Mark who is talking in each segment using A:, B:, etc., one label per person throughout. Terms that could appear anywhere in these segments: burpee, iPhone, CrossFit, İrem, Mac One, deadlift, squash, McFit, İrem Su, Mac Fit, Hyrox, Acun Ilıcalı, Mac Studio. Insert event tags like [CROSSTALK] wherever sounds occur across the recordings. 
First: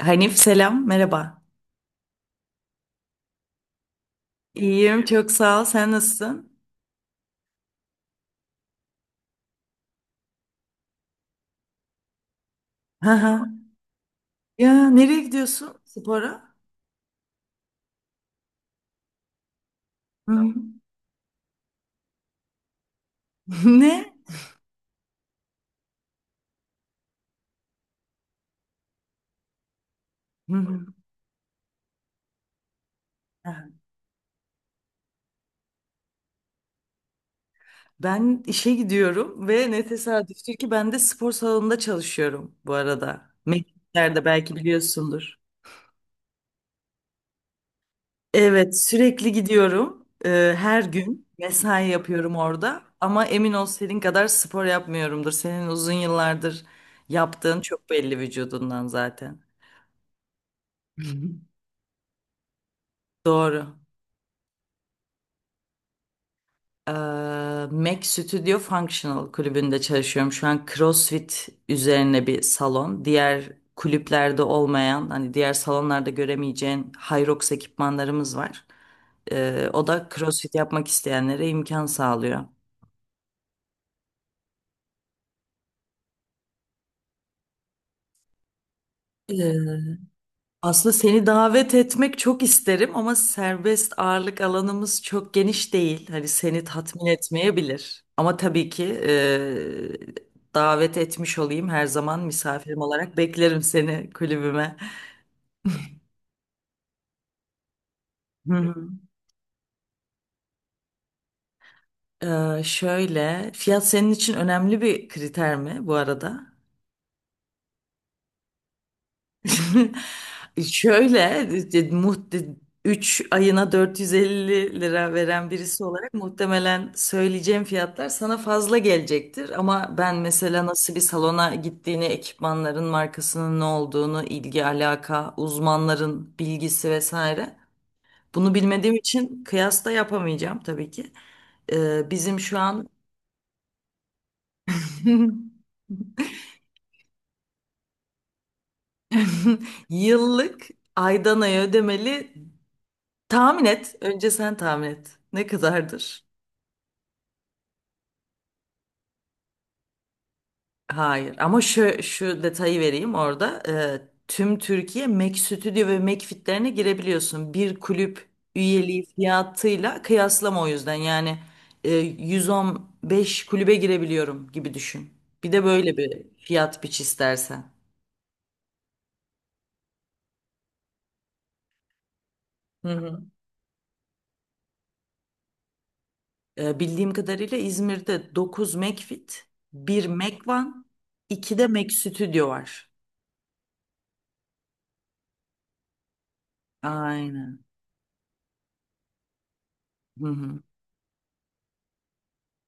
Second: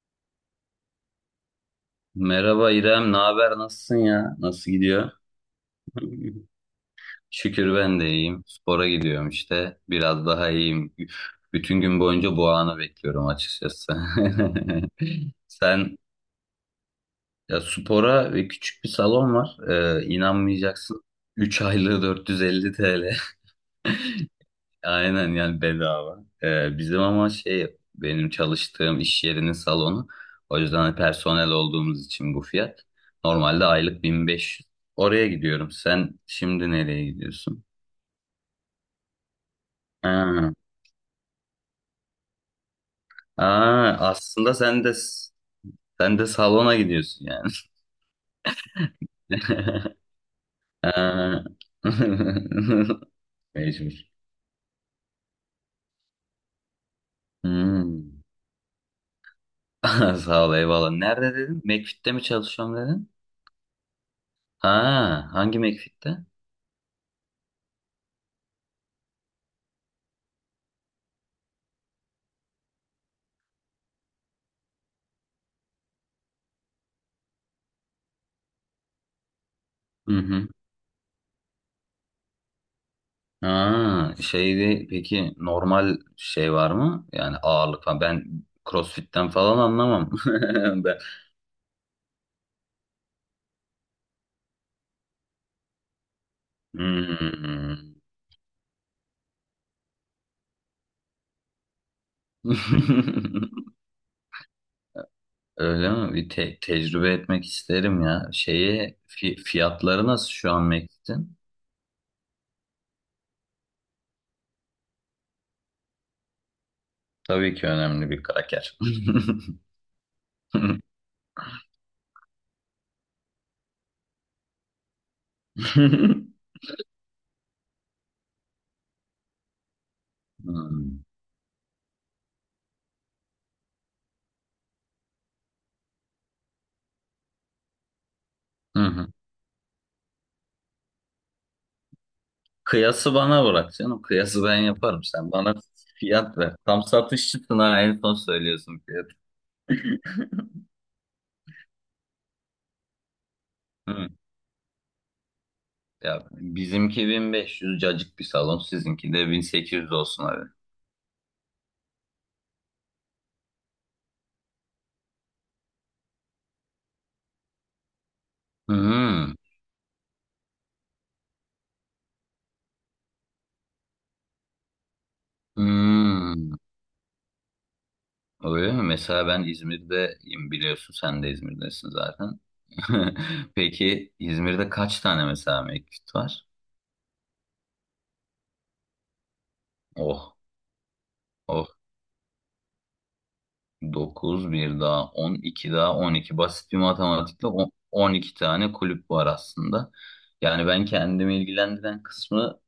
A: Hanif selam, merhaba.
B: Merhaba İrem, ne haber? Nasılsın ya? Nasıl
A: İyiyim,
B: gidiyor?
A: çok sağ ol. Sen
B: [LAUGHS]
A: nasılsın?
B: Şükür ben de iyiyim. Spora gidiyorum işte. Biraz daha iyiyim. Bütün gün boyunca bu anı
A: Hı
B: bekliyorum
A: hı.
B: açıkçası.
A: Ya nereye
B: [LAUGHS]
A: gidiyorsun
B: Sen
A: spora?
B: ya spora ve küçük bir salon var.
A: Hı hı.
B: İnanmayacaksın. 3 aylığı 450 TL. [LAUGHS]
A: [LAUGHS] Ne?
B: Aynen yani bedava. Bizim ama şey benim çalıştığım iş yerinin salonu.
A: Hı
B: O yüzden
A: hı.
B: hani personel olduğumuz için bu fiyat.
A: Hı.
B: Normalde aylık 1500. Oraya gidiyorum. Sen şimdi nereye gidiyorsun?
A: Ben işe gidiyorum ve ne
B: Ha.
A: tesadüftür ki ben de spor salonunda çalışıyorum bu arada.
B: Aa,
A: Mekiklerde
B: aslında
A: belki
B: sen de
A: biliyorsundur.
B: salona gidiyorsun yani.
A: Evet, sürekli
B: [LAUGHS]
A: gidiyorum. Her gün
B: Ha.
A: mesai yapıyorum orada.
B: [LAUGHS]
A: Ama emin ol senin
B: Mecbur.
A: kadar spor yapmıyorumdur. Senin uzun yıllardır yaptığın çok
B: Hmm.
A: belli
B: [LAUGHS]
A: vücudundan zaten.
B: Sağ ol eyvallah. Nerede
A: [LAUGHS]
B: dedin? McFit'te mi çalışıyorum dedin?
A: Doğru.
B: Ha, hangi McFit'te?
A: Eee, Mac Studio Functional kulübünde çalışıyorum. Şu an CrossFit üzerine bir salon. Diğer kulüplerde olmayan, hani diğer salonlarda göremeyeceğin Hyrox ekipmanlarımız var. O da
B: Hı hı.
A: CrossFit yapmak isteyenlere imkan sağlıyor.
B: Ha, şeyde peki normal şey var mı? Yani ağırlık falan. Ben CrossFit'ten falan anlamam. [LAUGHS]
A: Aslında
B: Ben...
A: seni davet etmek çok isterim ama serbest ağırlık alanımız çok geniş değil. Hani seni tatmin
B: Hmm.
A: etmeyebilir. Ama tabii ki davet etmiş olayım. Her zaman misafirim olarak beklerim
B: [LAUGHS]
A: seni kulübüme.
B: Öyle mi? Bir tecrübe etmek isterim ya.
A: Hı hı.
B: Şeye fiyatları nasıl şu an Mektin?
A: Şöyle, fiyat senin için önemli bir kriter mi bu arada?
B: Tabii ki önemli bir kraker.
A: [LAUGHS]
B: [LAUGHS]
A: Şöyle e, muht 3 ayına 450 lira veren birisi olarak muhtemelen söyleyeceğim fiyatlar sana fazla gelecektir. Ama ben mesela nasıl bir
B: Hmm.
A: salona gittiğini, ekipmanların markasının ne olduğunu, ilgi alaka, uzmanların bilgisi vesaire bunu
B: Hı
A: bilmediğim
B: hı.
A: için kıyas da yapamayacağım tabii ki. Bizim şu an
B: Kıyası bana bırak canım. Kıyası ben yaparım. Sen bana
A: [LAUGHS]
B: fiyat ver. Tam satışçısın ha. En son söylüyorsun fiyatı.
A: [LAUGHS] yıllık, aydan aya ödemeli. Tahmin et. Önce sen tahmin et. Ne
B: Ya
A: kadardır?
B: bizimki 1500 cacık bir salon, sizinki de 1800 olsun abi.
A: Hayır. Ama şu detayı vereyim orada. Tüm Türkiye Mac Studio ve Mac Fit'lerine girebiliyorsun. Bir kulüp üyeliği
B: Hmm.
A: fiyatıyla kıyaslama o yüzden. Yani 115 kulübe girebiliyorum gibi düşün. Bir de böyle bir
B: Hmm.
A: fiyat biç istersen.
B: Öyle mi? Mesela ben İzmir'deyim biliyorsun, sen de İzmir'desin zaten.
A: Hı
B: [LAUGHS]
A: hı.
B: Peki İzmir'de kaç tane mesela mevcut var?
A: Bildiğim kadarıyla İzmir'de 9 Mac Fit, 1
B: Oh,
A: Mac One, 2 de
B: oh.
A: Mac Studio var.
B: 9 bir daha 12 daha 12. Basit bir matematikle
A: Aynen.
B: on 12 tane kulüp var aslında.
A: Hı hı.
B: Yani ben kendimi ilgilendiren kısmı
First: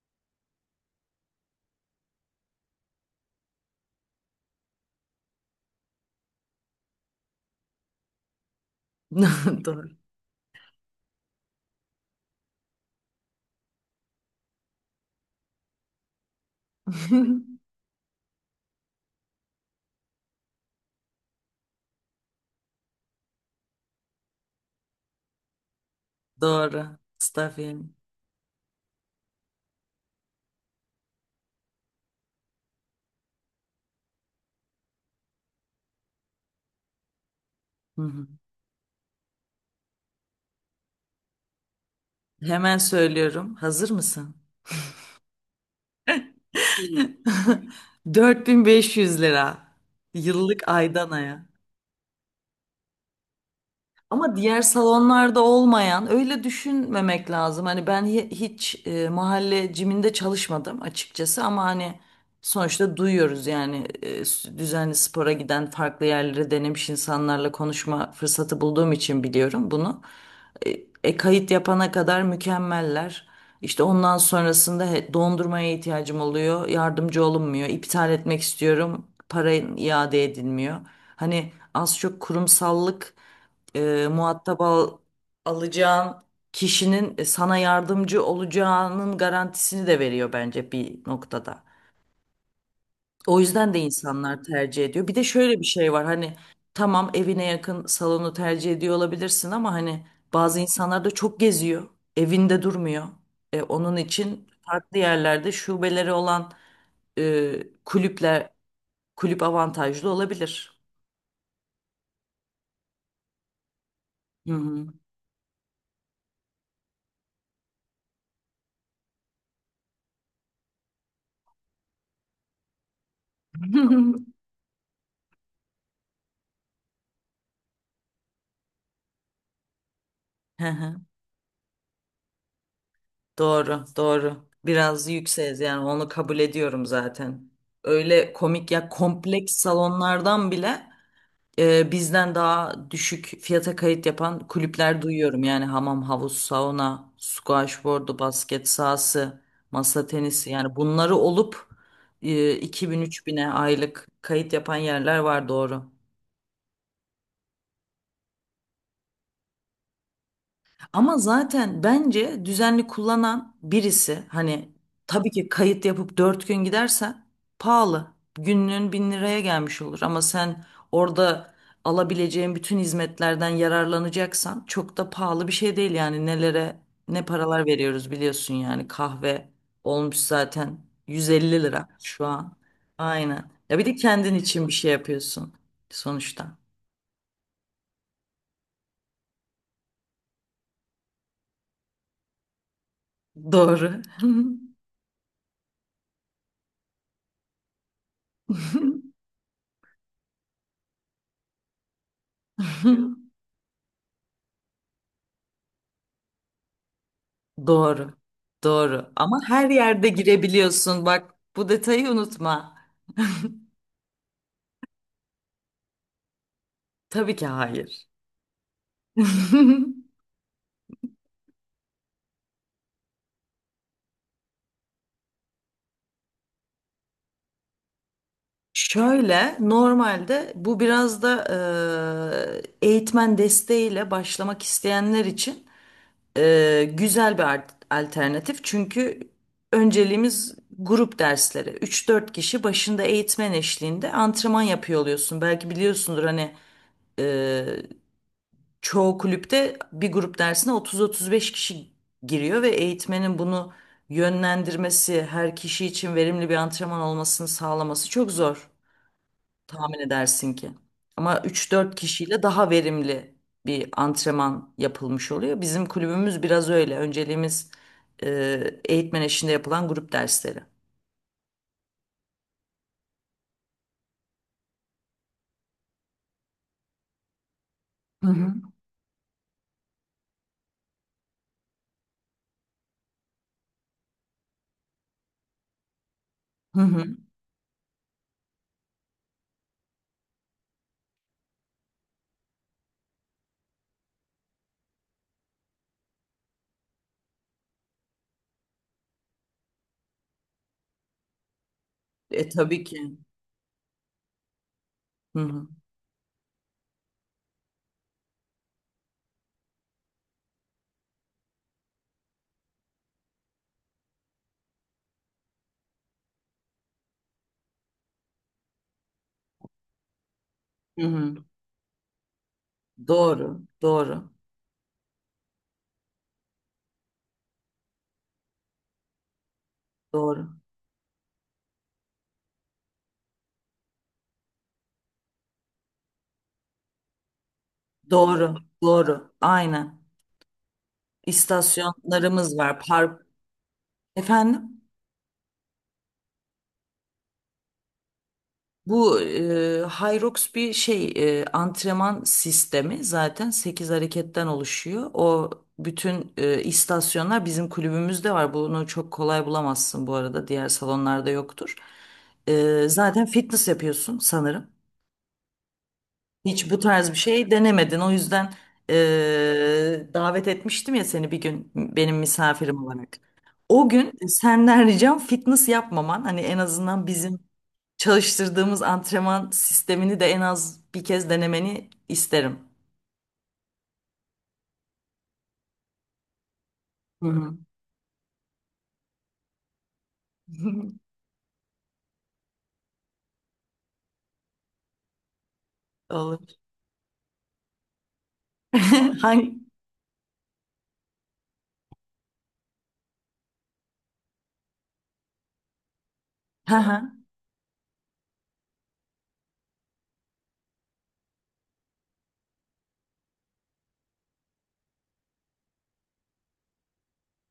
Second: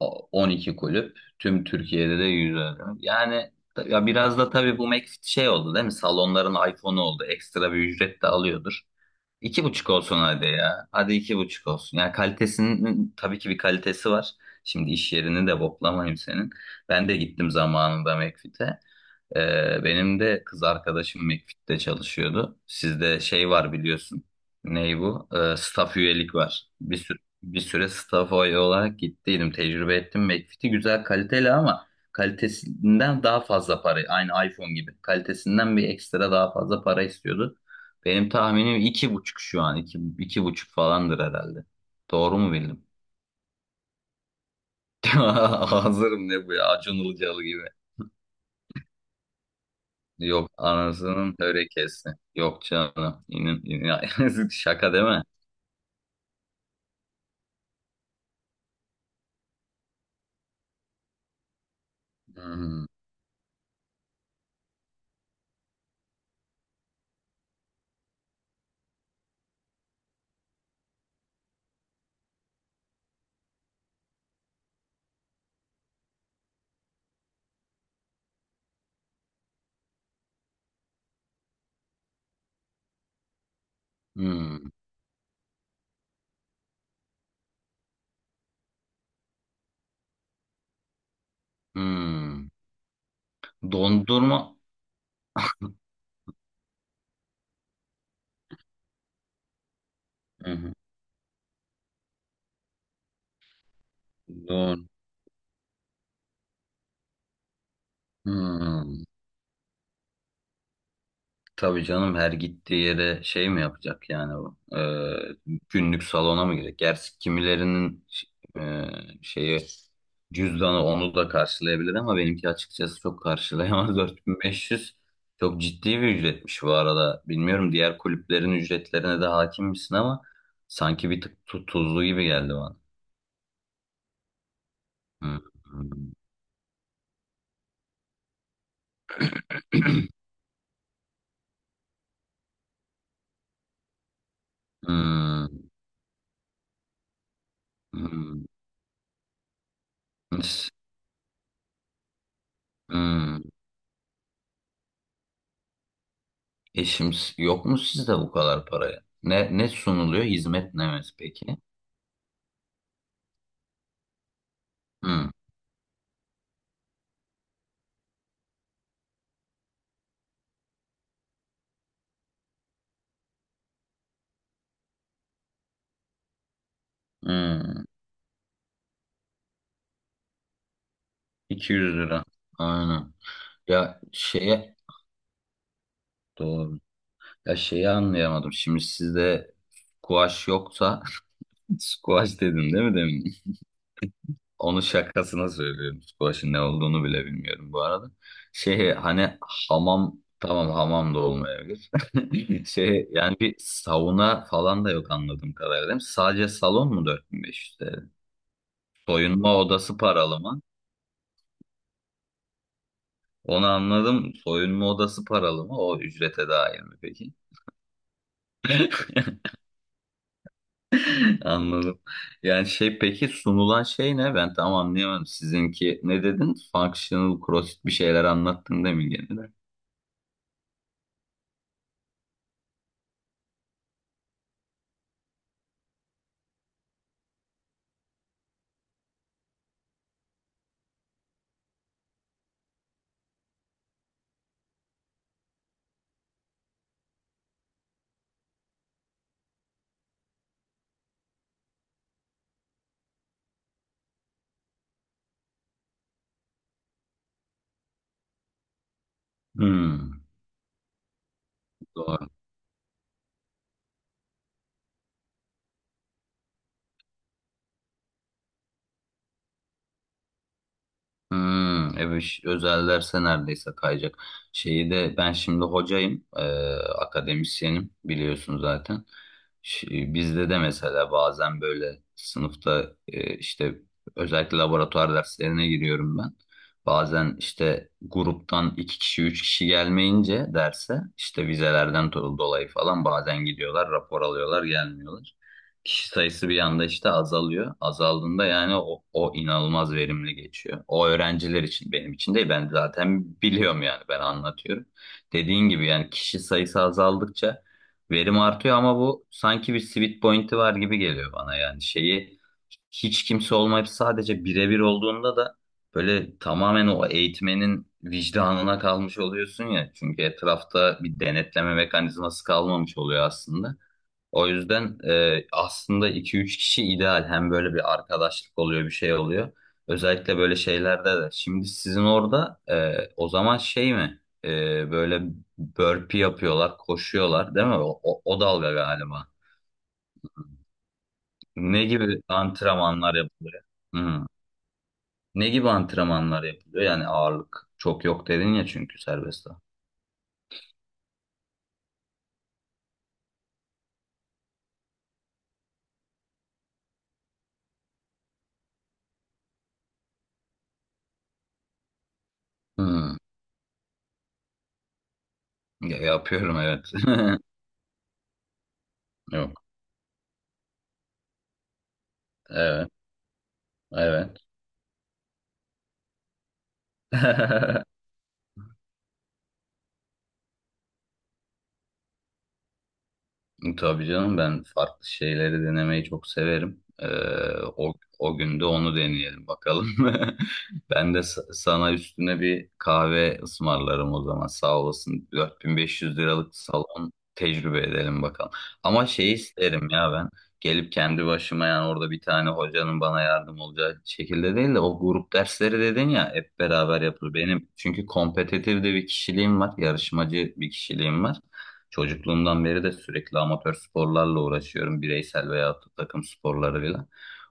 B: 12 kulüp. Tüm Türkiye'de de 100. Yani ya biraz da tabii bu McFit şey oldu değil mi? Salonların iPhone'u oldu. Ekstra bir ücret de alıyordur. İki
A: [LAUGHS] Doğru.
B: buçuk olsun hadi ya. Hadi iki buçuk olsun. Yani kalitesinin tabii ki bir kalitesi var. Şimdi iş yerini de boklamayayım senin. Ben de gittim
A: [LAUGHS]
B: zamanında McFit'e. Benim de kız arkadaşım McFit'te çalışıyordu. Sizde şey var biliyorsun. Ney bu? Staff üyelik var.
A: Doğru.
B: Bir süre
A: Stafin.
B: staff üye olarak gittiydim. Tecrübe ettim. McFit'i güzel kaliteli ama kalitesinden daha fazla para. Aynı iPhone gibi. Kalitesinden bir ekstra daha fazla para istiyordu.
A: Hı hı.
B: Benim tahminim iki buçuk şu an. İki buçuk falandır herhalde. Doğru mu
A: Hemen
B: bildim?
A: söylüyorum. Hazır mısın?
B: [LAUGHS] Hazırım ne bu ya? Acun Ilıcalı gibi.
A: [LAUGHS] 4.500 lira.
B: Yok
A: Yıllık, aydan
B: anasının
A: aya.
B: törekesi. Yok canım.
A: Ama
B: [LAUGHS]
A: diğer
B: Şaka değil mi?
A: salonlarda olmayan öyle düşünmemek lazım. Hani ben hiç mahalle ciminde çalışmadım açıkçası ama hani
B: Hmm,
A: sonuçta duyuyoruz yani düzenli spora giden farklı yerlere denemiş insanlarla konuşma fırsatı bulduğum için biliyorum bunu. E, kayıt yapana kadar mükemmeller. İşte ondan sonrasında dondurmaya ihtiyacım oluyor. Yardımcı olunmuyor. İptal etmek istiyorum. Para iade edilmiyor. Hani az çok kurumsallık muhatap
B: hmm,
A: alacağın kişinin sana yardımcı olacağının garantisini de veriyor bence bir noktada.
B: hmm.
A: O yüzden de
B: Dondurma.
A: insanlar tercih ediyor. Bir de şöyle bir şey var hani tamam evine yakın salonu tercih ediyor olabilirsin ama hani bazı
B: Hmm,
A: insanlar da çok geziyor. Evinde durmuyor. Onun için
B: don.
A: farklı yerlerde şubeleri olan e, kulüpler
B: Hmm.
A: kulüp avantajlı olabilir.
B: Tabii canım her gittiği yere şey mi yapacak yani
A: Hı
B: bu?
A: hı.
B: Günlük salona mı girecek? Gerçi kimilerinin e, şeyi cüzdanı onu da karşılayabilir ama benimki açıkçası çok karşılayamaz. [LAUGHS] 4500 çok ciddi bir ücretmiş bu arada. Bilmiyorum diğer kulüplerin ücretlerine de hakim misin ama
A: [LAUGHS]
B: sanki bir tık tuzlu gibi geldi bana.
A: Doğru, doğru. Biraz
B: Hmm,
A: yükseğiz yani onu kabul ediyorum zaten. Öyle komik ya kompleks salonlardan bile bizden daha düşük fiyata kayıt yapan kulüpler duyuyorum.
B: hmm,
A: Yani hamam, havuz, sauna, squash boardu,
B: hmm,
A: basket sahası, masa tenisi yani bunları olup e,
B: hmm.
A: 2.000-3.000'e aylık kayıt yapan yerler var doğru.
B: E yok mu sizde bu kadar paraya? Ne sunuluyor? Hizmet ne
A: Ama
B: peki?
A: zaten bence düzenli kullanan birisi hani
B: Hmm,
A: tabii ki kayıt yapıp 4 gün gidersen pahalı. Günlüğün 1.000 liraya gelmiş olur ama sen orada alabileceğin bütün hizmetlerden yararlanacaksan çok da pahalı bir şey değil yani nelere ne paralar
B: hmm.
A: veriyoruz biliyorsun yani kahve olmuş zaten 150 lira
B: 200 lira.
A: şu an.
B: Aynen.
A: Aynen. Ya bir de
B: Ya
A: kendin için bir
B: şeye
A: şey yapıyorsun sonuçta.
B: doğru. Ya şeyi anlayamadım. Şimdi sizde squash yoksa [LAUGHS] squash dedim değil mi demin?
A: Doğru.
B: Onu şakasına söylüyorum. Squash'ın ne olduğunu bile bilmiyorum bu arada. Şey hani hamam tamam hamam da olmayabilir. [LAUGHS] Şey
A: [LAUGHS]
B: yani bir sauna falan da yok anladığım kadarıyla değil mi? Sadece salon mu 4500 TL?
A: Doğru. Doğru. Ama
B: Soyunma
A: her
B: odası
A: yerde
B: paralı mı?
A: girebiliyorsun. Bak bu detayı unutma.
B: Onu anladım. Soyunma odası paralı mı? O ücrete dahil mi peki?
A: Tabii ki hayır. [LAUGHS]
B: [LAUGHS] Anladım. Yani şey peki sunulan şey ne? Ben tam anlayamadım. Sizinki ne dedin? Functional CrossFit bir şeyler anlattın değil mi gene de?
A: Şöyle normalde bu biraz da eğitmen desteğiyle başlamak isteyenler için güzel bir alternatif. Çünkü önceliğimiz grup dersleri. Üç dört kişi başında eğitmen eşliğinde antrenman yapıyor oluyorsun. Belki biliyorsundur hani çoğu kulüpte bir grup dersine 30-35 kişi giriyor ve eğitmenin bunu yönlendirmesi, her kişi için verimli bir antrenman olmasını sağlaması çok zor tahmin
B: Hmm,
A: edersin ki. Ama üç dört
B: doğru.
A: kişiyle daha verimli bir antrenman yapılmış oluyor. Bizim kulübümüz biraz öyle. Önceliğimiz eğitmen eşliğinde yapılan grup dersleri.
B: Hmm, evet özel derse neredeyse kayacak. Şeyi de ben şimdi hocayım, akademisyenim
A: Hı hı.
B: biliyorsun zaten. Bizde de mesela bazen böyle sınıfta işte özellikle laboratuvar derslerine giriyorum ben.
A: Hı hı.
B: Bazen işte gruptan iki kişi üç kişi gelmeyince derse işte vizelerden dolayı falan bazen gidiyorlar rapor alıyorlar gelmiyorlar kişi sayısı bir anda işte azalıyor. Azaldığında yani o inanılmaz verimli geçiyor. O öğrenciler için benim için
A: E
B: değil, ben
A: tabii ki.
B: zaten biliyorum yani, ben anlatıyorum.
A: Hı hı.
B: Dediğin gibi yani kişi sayısı azaldıkça verim artıyor ama bu sanki bir sweet point'i var gibi geliyor bana. Yani şeyi hiç kimse olmayıp sadece birebir olduğunda da böyle tamamen o eğitmenin vicdanına kalmış oluyorsun ya. Çünkü etrafta
A: Hı
B: bir
A: hı.
B: denetleme mekanizması kalmamış oluyor
A: Doğru,
B: aslında.
A: doğru,
B: O yüzden aslında iki üç kişi ideal. Hem böyle bir arkadaşlık oluyor, bir şey oluyor. Özellikle
A: doğru,
B: böyle şeylerde de. Şimdi sizin orada o zaman şey mi? Böyle burpee yapıyorlar, koşuyorlar değil mi? O
A: doğru,
B: dalga galiba.
A: doğru. Aynen.
B: Ne gibi
A: istasyonlarımız var.
B: antrenmanlar
A: Park.
B: yapılıyor? Hı.
A: Efendim?
B: Ne gibi antrenmanlar yapılıyor? Yani ağırlık çok yok dedin ya çünkü
A: Bu
B: serbestte.
A: Hyrox bir şey, antrenman sistemi zaten 8 hareketten oluşuyor. O bütün istasyonlar bizim kulübümüzde var. Bunu çok kolay bulamazsın bu arada. Diğer salonlarda yoktur. E,
B: Hı.
A: zaten fitness yapıyorsun sanırım.
B: Ya, yapıyorum
A: Hiç bu
B: evet.
A: tarz bir
B: [LAUGHS]
A: şey denemedin. O yüzden
B: Yok.
A: davet etmiştim ya seni bir gün benim misafirim
B: Evet.
A: olarak. O gün
B: Evet.
A: senden ricam fitness yapmaman. Hani en azından bizim
B: [LAUGHS]
A: çalıştırdığımız antrenman sistemini de en az bir kez denemeni isterim.
B: Tabii canım ben farklı şeyleri denemeyi çok severim.
A: Hı hı.
B: O, o gün de onu deneyelim bakalım. [LAUGHS]
A: [LAUGHS]
B: Ben de sana üstüne bir kahve ısmarlarım o zaman, sağ olasın. 4500
A: Olur.
B: liralık salon tecrübe edelim bakalım. Ama
A: [LAUGHS]
B: şey
A: Hangi?
B: isterim ya, ben gelip kendi başıma yani orada bir tane hocanın bana yardım olacağı şekilde değil de, o grup dersleri dedin ya hep
A: Hı
B: beraber
A: hı.
B: yapılır. Benim çünkü kompetitif de bir kişiliğim var, yarışmacı bir kişiliğim var. Çocukluğumdan beri de sürekli amatör sporlarla uğraşıyorum. Bireysel veya takım sporlarıyla.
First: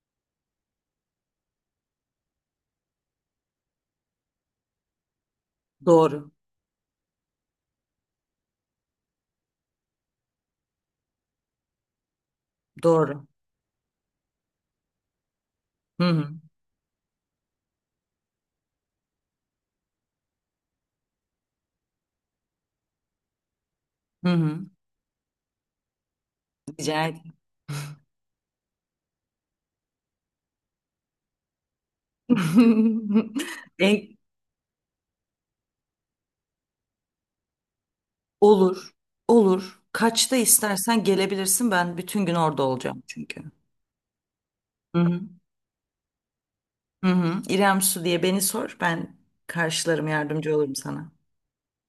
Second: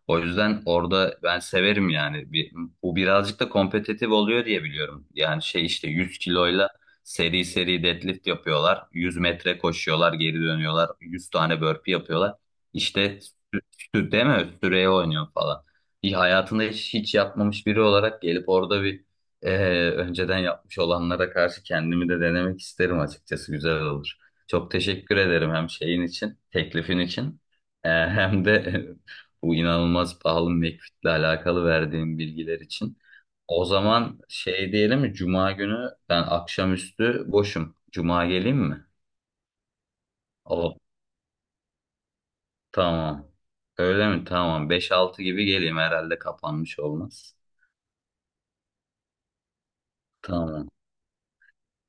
B: O yüzden orada ben severim yani. Bir, bu birazcık da kompetitif oluyor diye biliyorum. Yani şey işte 100
A: Doğru.
B: kiloyla seri seri deadlift yapıyorlar. 100 metre koşuyorlar, geri dönüyorlar. 100 tane burpee yapıyorlar. İşte
A: Doğru.
B: sü- değil mi? Süreye oynuyor falan.
A: Hı
B: Bir
A: hı.
B: hayatında hiç, hiç yapmamış biri olarak gelip orada bir önceden yapmış olanlara karşı kendimi de denemek isterim açıkçası. Güzel olur.
A: Hı hı.
B: Çok teşekkür ederim hem şeyin için, teklifin
A: Rica ederim.
B: için, hem de [LAUGHS] bu inanılmaz pahalı McFit'le alakalı verdiğim bilgiler için.
A: [LAUGHS]
B: O
A: En-
B: zaman şey diyelim mi? Cuma günü ben akşamüstü boşum. Cuma geleyim mi?
A: Olur, olur. Kaçta
B: O
A: istersen gelebilirsin. Ben bütün gün orada olacağım
B: tamam.
A: çünkü.
B: Öyle mi? Tamam. Beş
A: Hı hı.
B: altı gibi geleyim, herhalde kapanmış
A: Hı
B: olmaz.
A: hı. İrem Su diye beni sor. Ben karşılarım, yardımcı
B: Tamam.
A: olurum sana.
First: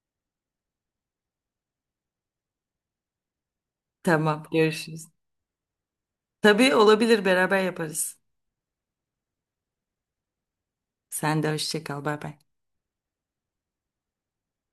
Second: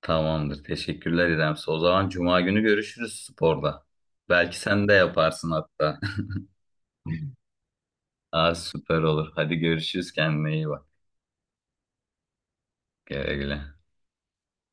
B: Tamamdır. Teşekkürler İremsi. O zaman Cuma günü görüşürüz sporda.
A: Tamam,
B: Belki sen de
A: görüşürüz.
B: yaparsın hatta.
A: Tabii olabilir, beraber yaparız.
B: [LAUGHS] Aa, süper olur. Hadi görüşürüz. Kendine iyi bak.
A: Sen de hoşça kal, bay bay.
B: Güle güle.